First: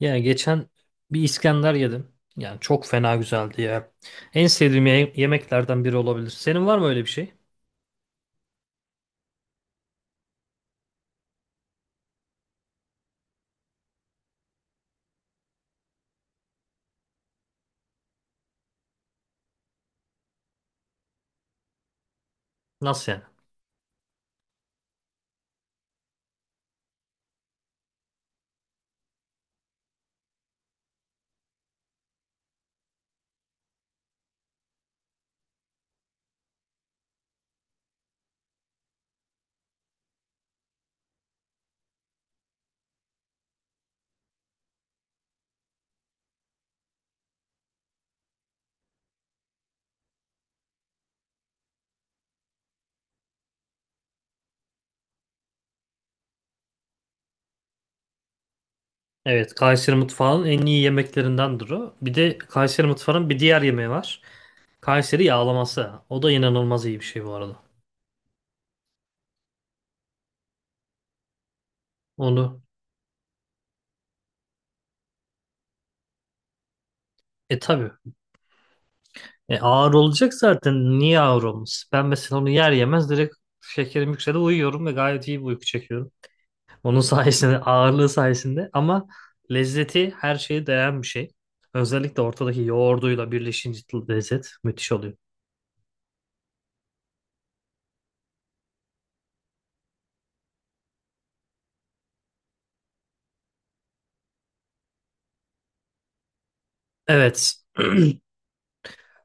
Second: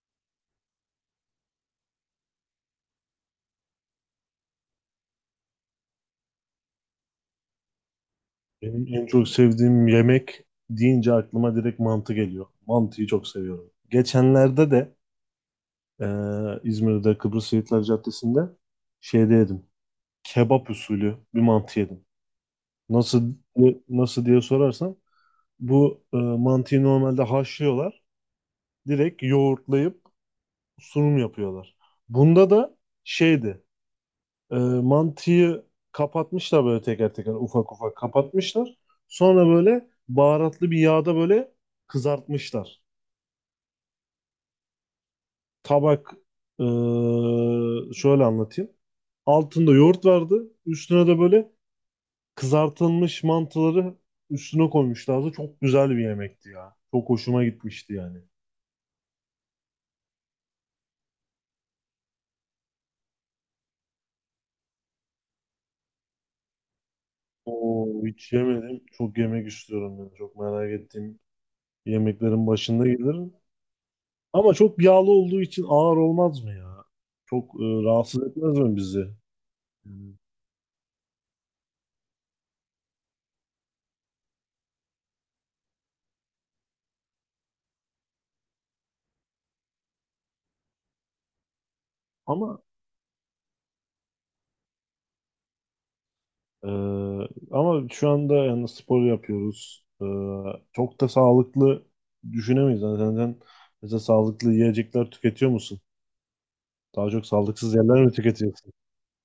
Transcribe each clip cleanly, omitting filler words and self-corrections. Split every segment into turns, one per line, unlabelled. Ya geçen bir İskender yedim. Yani çok fena güzeldi ya. En sevdiğim yemeklerden biri olabilir. Senin var mı öyle bir şey?
Benim en çok sevdiğim yemek deyince aklıma direkt mantı geliyor. Mantıyı çok seviyorum. Geçenlerde de e, İzmir'de Kıbrıs Şehitler Caddesi'nde şeyde yedim. Kebap usulü bir mantı yedim.
Nasıl yani?
Nasıl nasıl diye sorarsan bu mantıyı normalde haşlıyorlar. Direkt yoğurtlayıp sunum yapıyorlar. Bunda da şeydi. E, Mantıyı kapatmışlar, böyle teker teker ufak ufak kapatmışlar. Sonra böyle baharatlı bir yağda böyle kızartmışlar. Tabak e, şöyle anlatayım. Altında yoğurt vardı. Üstüne de böyle kızartılmış mantıları üstüne koymuşlardı. Çok güzel bir yemekti ya. Çok hoşuma gitmişti yani.
Evet, Kayseri mutfağının en iyi yemeklerindendir o. Bir de Kayseri mutfağının bir diğer yemeği var. Kayseri yağlaması. O da inanılmaz iyi bir şey bu arada.
Oo, hiç yemedim. Çok yemek istiyorum ben. Çok merak ettiğim yemeklerin
Onu
başında gelirim. Ama çok yağlı olduğu için ağır olmaz mı ya? Çok
tabii.
rahatsız etmez mi bizi?
Ağır
Hmm.
olacak zaten. Niye ağır olmuş? Ben mesela onu yer yemez direkt şekerim yükseldi uyuyorum ve gayet iyi bir uyku çekiyorum. Onun sayesinde, ağırlığı sayesinde ama lezzeti her şeye değen bir şey. Özellikle ortadaki
Ama
yoğurduyla birleşince lezzet müthiş oluyor.
e, ama şu anda yani spor yapıyoruz. Çok da sağlıklı düşünemeyiz. Yani sen mesela sağlıklı yiyecekler tüketiyor musun? Daha çok
Evet.
sağlıksız yerler mi tüketiyorsun?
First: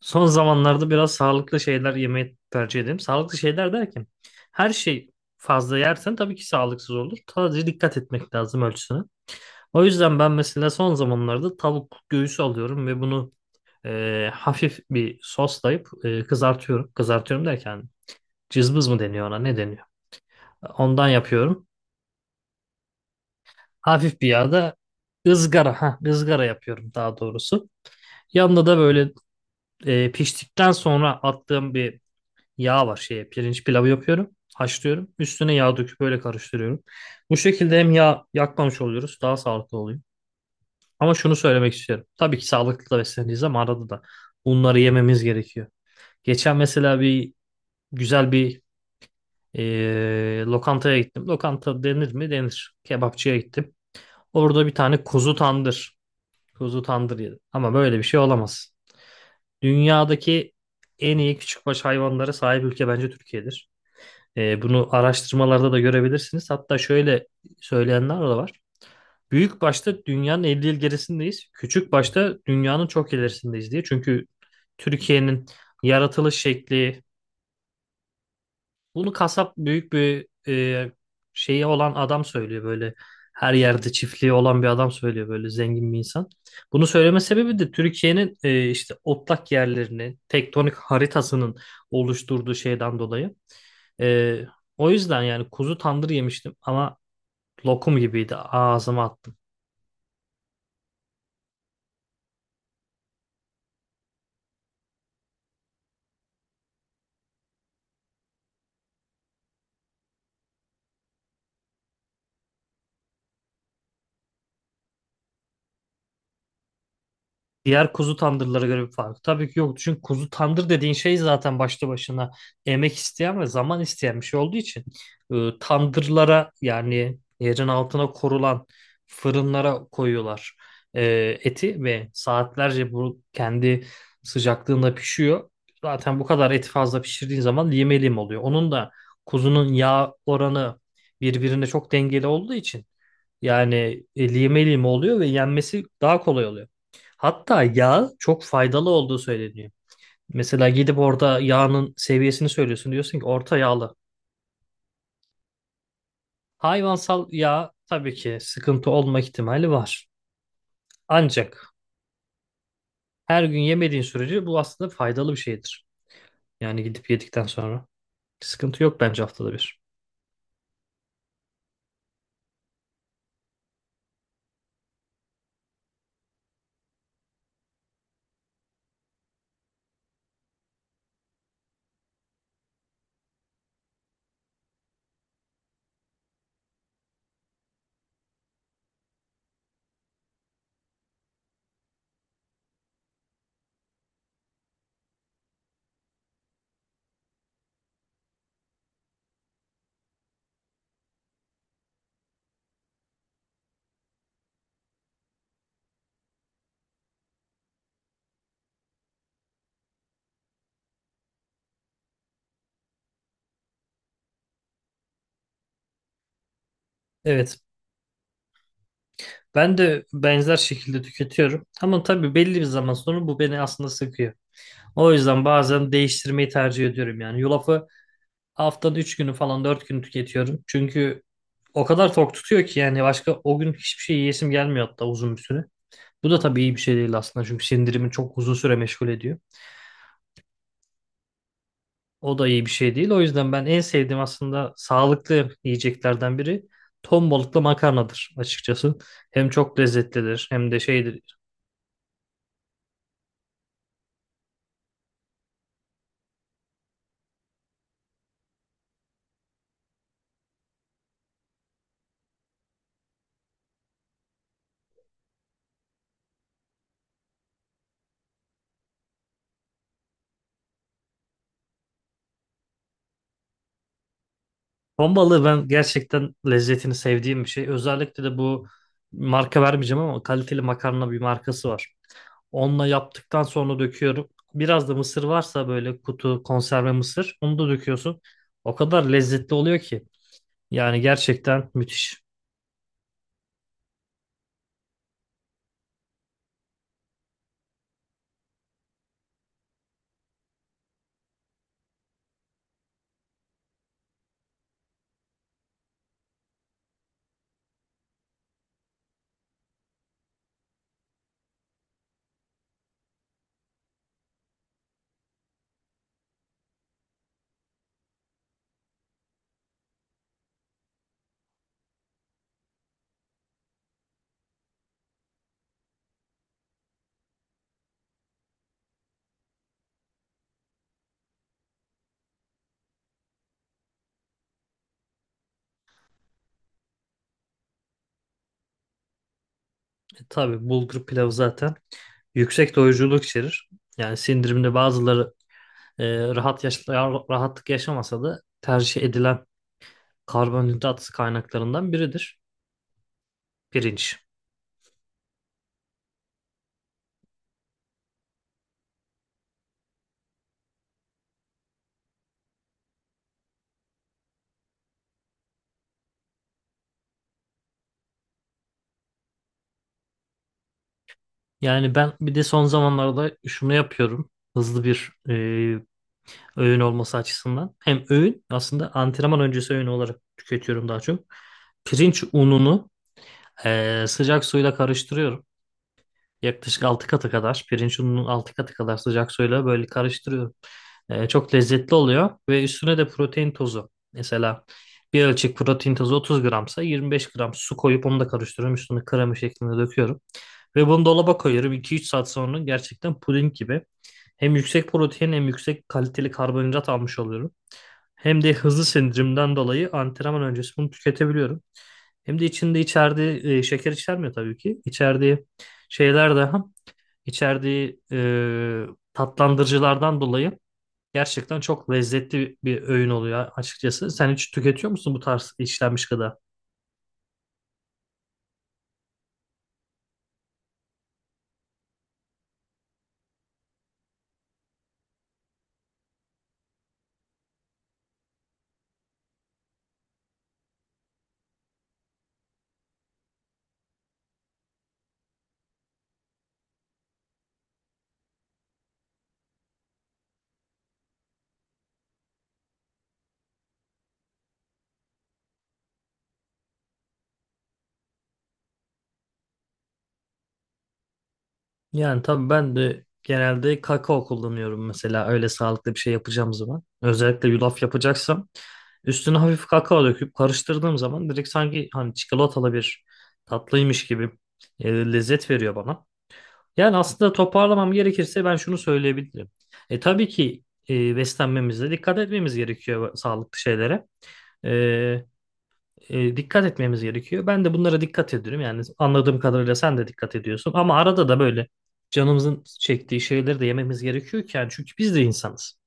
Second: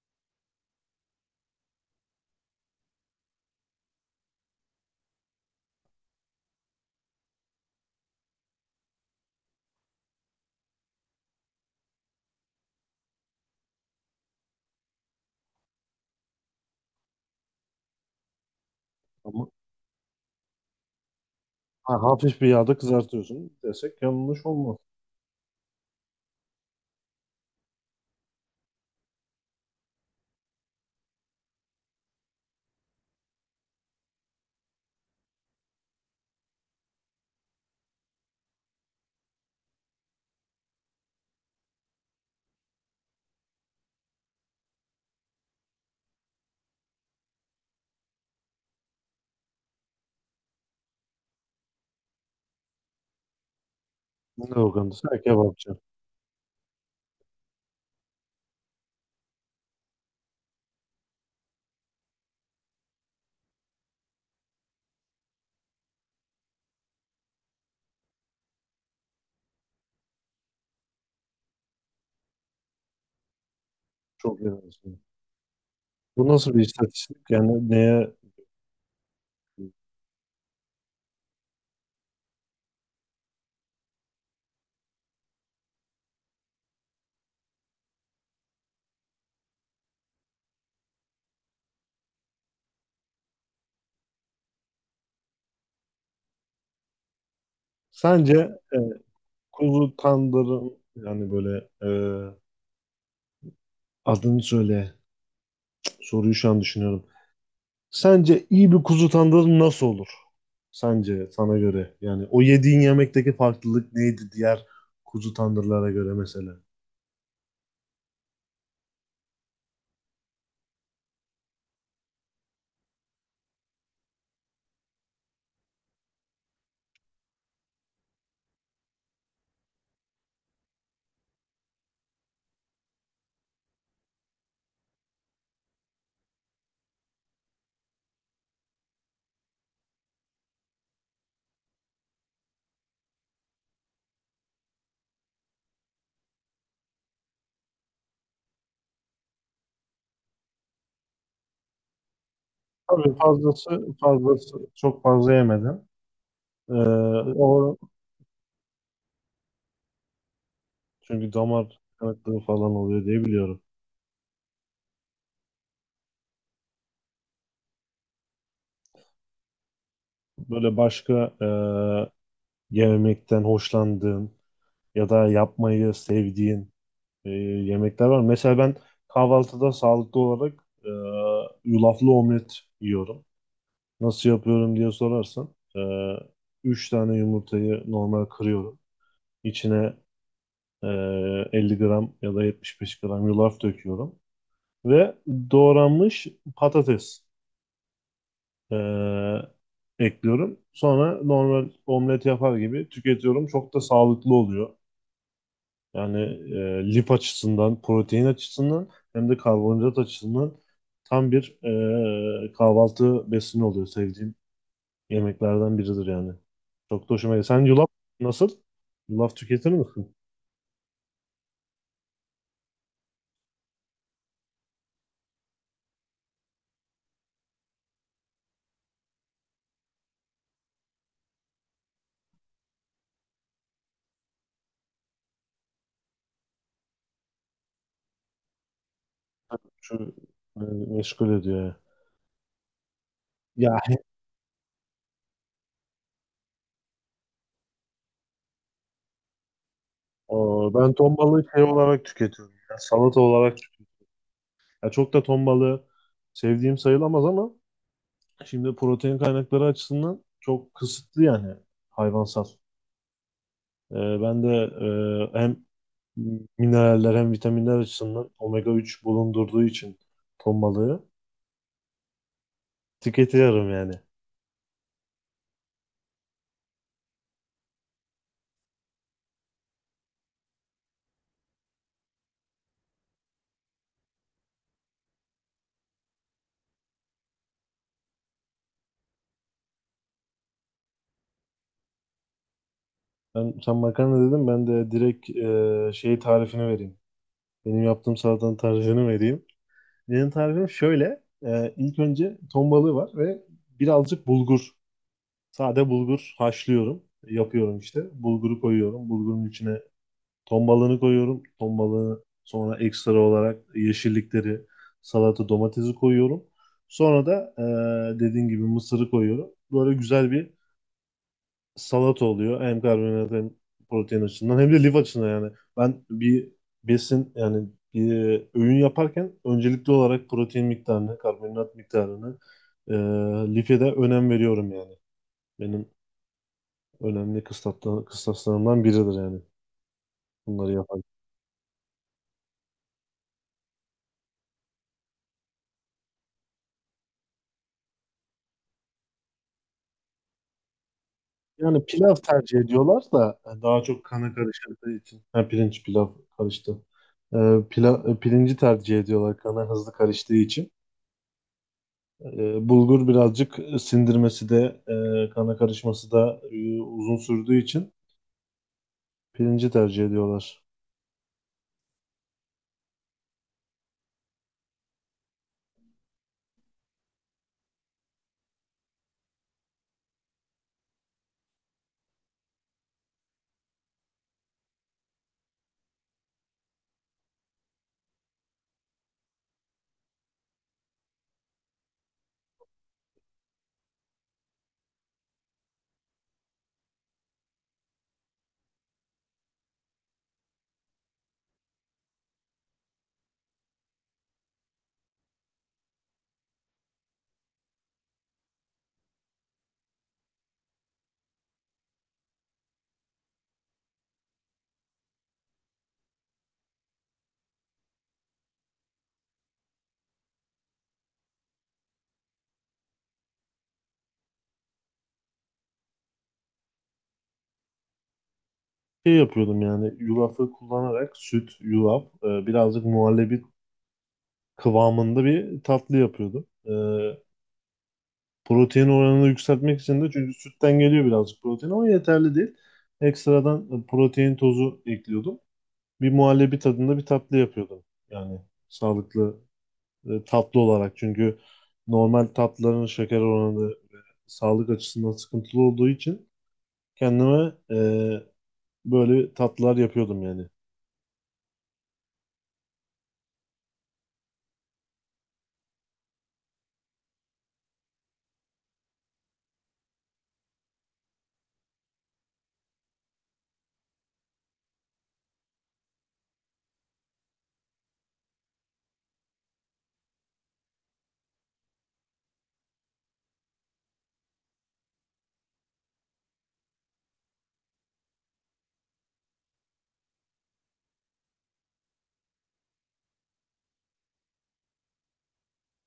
Son zamanlarda biraz sağlıklı şeyler yemeyi tercih ederim. Sağlıklı şeyler derken her şey fazla yersen tabii ki sağlıksız olur. Sadece dikkat etmek lazım ölçüsüne. O yüzden ben mesela son zamanlarda tavuk göğsü alıyorum ve bunu hafif bir soslayıp kızartıyorum. Kızartıyorum derken cızbız mı deniyor ona
Ama
ne deniyor? Ondan yapıyorum.
ha, hafif bir yağda kızartıyorsun desek
Hafif bir
yanlış
yağda
olmaz.
ızgara, ha ızgara yapıyorum daha doğrusu. Yanında da böyle piştikten sonra attığım bir yağ var şeye pirinç pilavı yapıyorum. Haşlıyorum. Üstüne yağ döküp böyle karıştırıyorum. Bu şekilde hem yağ yakmamış oluyoruz, daha sağlıklı oluyor. Ama şunu söylemek istiyorum. Tabii ki sağlıklı da besleneceğiz ama arada da bunları yememiz gerekiyor. Geçen mesela bir güzel bir lokantaya gittim. Lokanta denir mi? Denir. Kebapçıya gittim.
Ne
Orada bir tane
organdısı? Ha,
kuzu
kebapçı.
tandır. Kuzu tandır yedim. Ama böyle bir şey olamaz. Dünyadaki en iyi küçükbaş hayvanlara sahip ülke bence Türkiye'dir. Bunu araştırmalarda da görebilirsiniz. Hatta şöyle söyleyenler de var. Büyük başta dünyanın 50 yıl gerisindeyiz. Küçük başta dünyanın çok ilerisindeyiz diye. Çünkü
Çok yanlış.
Türkiye'nin
Bu
yaratılış
nasıl bir
şekli,
istatistik? Yani neye?
bunu kasap büyük bir şeyi olan adam söylüyor böyle. Her yerde çiftliği olan bir adam söylüyor böyle zengin bir insan. Bunu söyleme sebebi de Türkiye'nin işte otlak yerlerinin tektonik haritasının oluşturduğu şeyden dolayı. E, O yüzden yani kuzu tandır yemiştim ama lokum gibiydi
Sence
ağzıma attım.
kuzu tandırın yani böyle adını söyle. Soruyu şu an düşünüyorum. Sence iyi bir kuzu tandırı nasıl olur? Sence sana göre yani o yediğin yemekteki farklılık neydi diğer kuzu tandırlara göre mesela?
Diğer kuzu tandırlara göre bir fark. Tabii ki yok. Çünkü kuzu tandır dediğin şey zaten başlı başına emek isteyen ve zaman isteyen bir şey olduğu için tandırlara yani yerin altına korulan fırınlara koyuyorlar e, eti ve saatlerce bu kendi sıcaklığında pişiyor. Zaten bu kadar eti fazla pişirdiğin zaman lime lim oluyor. Onun da kuzunun yağ oranı birbirine çok dengeli olduğu için yani lime lime oluyor ve yenmesi daha kolay oluyor. Hatta yağ çok faydalı olduğu söyleniyor. Mesela gidip orada yağının seviyesini söylüyorsun.
Tabii
Diyorsun ki orta
fazlası
yağlı.
fazlası çok fazla yemedim. Ee,
Hayvansal yağ
o
tabii ki sıkıntı olma ihtimali var.
çünkü
Ancak
damar tıkanıklığı falan oluyor diye
her gün
biliyorum.
yemediğin sürece bu aslında faydalı bir şeydir. Yani gidip yedikten sonra. Sıkıntı yok bence haftada bir.
Böyle başka yemekten hoşlandığın ya da yapmayı sevdiğin yemekler var. Mesela ben kahvaltıda sağlıklı olarak yulaflı omlet yiyorum. Nasıl yapıyorum diye sorarsan 3 tane yumurtayı normal kırıyorum. İçine e, 50 gram ya da 75 gram yulaf döküyorum. Ve doğranmış patates e, ekliyorum. Sonra normal omlet yapar gibi tüketiyorum. Çok da sağlıklı oluyor. Yani lif açısından, protein açısından hem de karbonhidrat açısından tam bir kahvaltı besini oluyor. Sevdiğim yemeklerden biridir yani. Çok da hoşuma gidiyor.
Evet.
Sen yulaf nasıl? Yulaf tüketir
Ben de
misin?
benzer şekilde tüketiyorum. Ama tabii belli bir zaman sonra bu beni aslında sıkıyor. O yüzden bazen değiştirmeyi tercih ediyorum yani. Yulafı haftanın 3 günü falan 4 günü tüketiyorum. Çünkü o kadar tok tutuyor ki yani başka o gün hiçbir şey yiyesim gelmiyor hatta uzun bir süre. Bu da tabii iyi bir şey değil aslında çünkü sindirimi çok uzun süre meşgul ediyor.
Şu e, meşgul ediyor ya.
O da iyi bir şey değil. O yüzden ben
Ya
en sevdiğim aslında sağlıklı yiyeceklerden biri ton balıklı makarnadır açıkçası. Hem çok lezzetlidir hem
o,
de
ben ton
şeydir.
balığı şey olarak tüketiyorum, ya, salata olarak tüketiyorum. Ya çok da ton balığı sevdiğim sayılamaz ama şimdi protein kaynakları açısından çok kısıtlı yani hayvansal. Ee, ben de hem mineraller hem vitaminler açısından omega 3 bulundurduğu için ton balığı tüketiyorum yani.
Ton balığı ben gerçekten lezzetini sevdiğim bir şey. Özellikle de bu marka vermeyeceğim ama kaliteli makarna bir markası var. Onunla yaptıktan sonra döküyorum. Biraz da mısır varsa böyle kutu konserve mısır onu da döküyorsun. O kadar lezzetli oluyor ki. Yani gerçekten müthiş.
Ben, sen makarna dedim, ben de direkt şeyi tarifini vereyim. Benim yaptığım salatanın tarifini vereyim. Benim tarifim şöyle. E, ilk önce ton balığı var ve birazcık bulgur. Sade bulgur haşlıyorum. Yapıyorum işte. Bulguru koyuyorum. Bulgurun içine ton balığını koyuyorum. Ton balığını sonra ekstra olarak yeşillikleri, salata, domatesi koyuyorum. Sonra da dediğin gibi mısırı koyuyorum. Böyle güzel bir salata oluyor. Hem karbonhidrat hem protein açısından hem de lif açısından yani. Ben bir besin yani bir öğün yaparken öncelikli olarak protein miktarını, karbonhidrat miktarını, eee life de önem veriyorum yani. Benim önemli kıstaslarımdan biridir yani
E, tabii
bunları
bulgur
yaparken.
pilavı zaten yüksek doyuruculuk içerir. Yani sindirimde bazıları rahat yaş rahatlık yaşamasa da tercih edilen karbonhidrat
Yani
kaynaklarından
pilav
biridir
tercih ediyorlar da daha çok
pirinç.
kana karıştığı için. Ha, pirinç pilav karıştı. E, pirinci tercih ediyorlar kana hızlı karıştığı için. E, bulgur birazcık sindirmesi de kana karışması da uzun sürdüğü için pirinci tercih ediyorlar.
Yani ben bir de son zamanlarda şunu yapıyorum. Hızlı bir öğün olması açısından. Hem öğün aslında antrenman öncesi öğün olarak tüketiyorum daha çok. Pirinç ununu sıcak suyla karıştırıyorum. Yaklaşık 6 katı kadar pirinç ununun 6 katı kadar sıcak suyla böyle karıştırıyorum. Çok lezzetli oluyor ve üstüne de protein tozu. Mesela bir ölçek protein tozu 30 gramsa 25 gram su koyup onu da karıştırıyorum. Üstüne krema şeklinde döküyorum. Ve bunu dolaba koyuyorum. İki üç saat sonra gerçekten puding gibi. Hem yüksek protein hem yüksek kaliteli karbonhidrat almış oluyorum. Hem de hızlı sindirimden dolayı antrenman öncesi bunu tüketebiliyorum. Hem de içerdiği şeker içermiyor tabii ki. İçerdiği şeyler daha içerdiği e, tatlandırıcılardan dolayı gerçekten çok lezzetli bir öğün oluyor açıkçası. Sen hiç tüketiyor musun bu tarz işlenmiş gıda?
Şey yapıyordum yani yulafı kullanarak süt, yulaf, birazcık muhallebi kıvamında bir tatlı yapıyordum. Protein oranını yükseltmek için de çünkü sütten geliyor birazcık protein ama yeterli değil. Ekstradan protein tozu ekliyordum. Bir muhallebi tadında bir tatlı yapıyordum. Yani sağlıklı tatlı olarak çünkü normal tatlıların şeker oranı ve sağlık açısından sıkıntılı olduğu için kendime böyle tatlılar yapıyordum yani.
Yani tabii ben de genelde kakao kullanıyorum mesela öyle sağlıklı bir şey yapacağım zaman. Özellikle yulaf yapacaksam üstüne hafif kakao döküp karıştırdığım zaman direkt sanki hani çikolatalı bir tatlıymış gibi lezzet veriyor bana. Yani aslında toparlamam gerekirse ben şunu söyleyebilirim. E tabii ki beslenmemize dikkat etmemiz gerekiyor sağlıklı şeylere. E, Dikkat etmemiz gerekiyor. Ben de bunlara dikkat ediyorum. Yani anladığım kadarıyla sen de dikkat ediyorsun. Ama arada da böyle canımızın çektiği şeyleri de yememiz gerekiyor ki. Yani çünkü biz de insanız.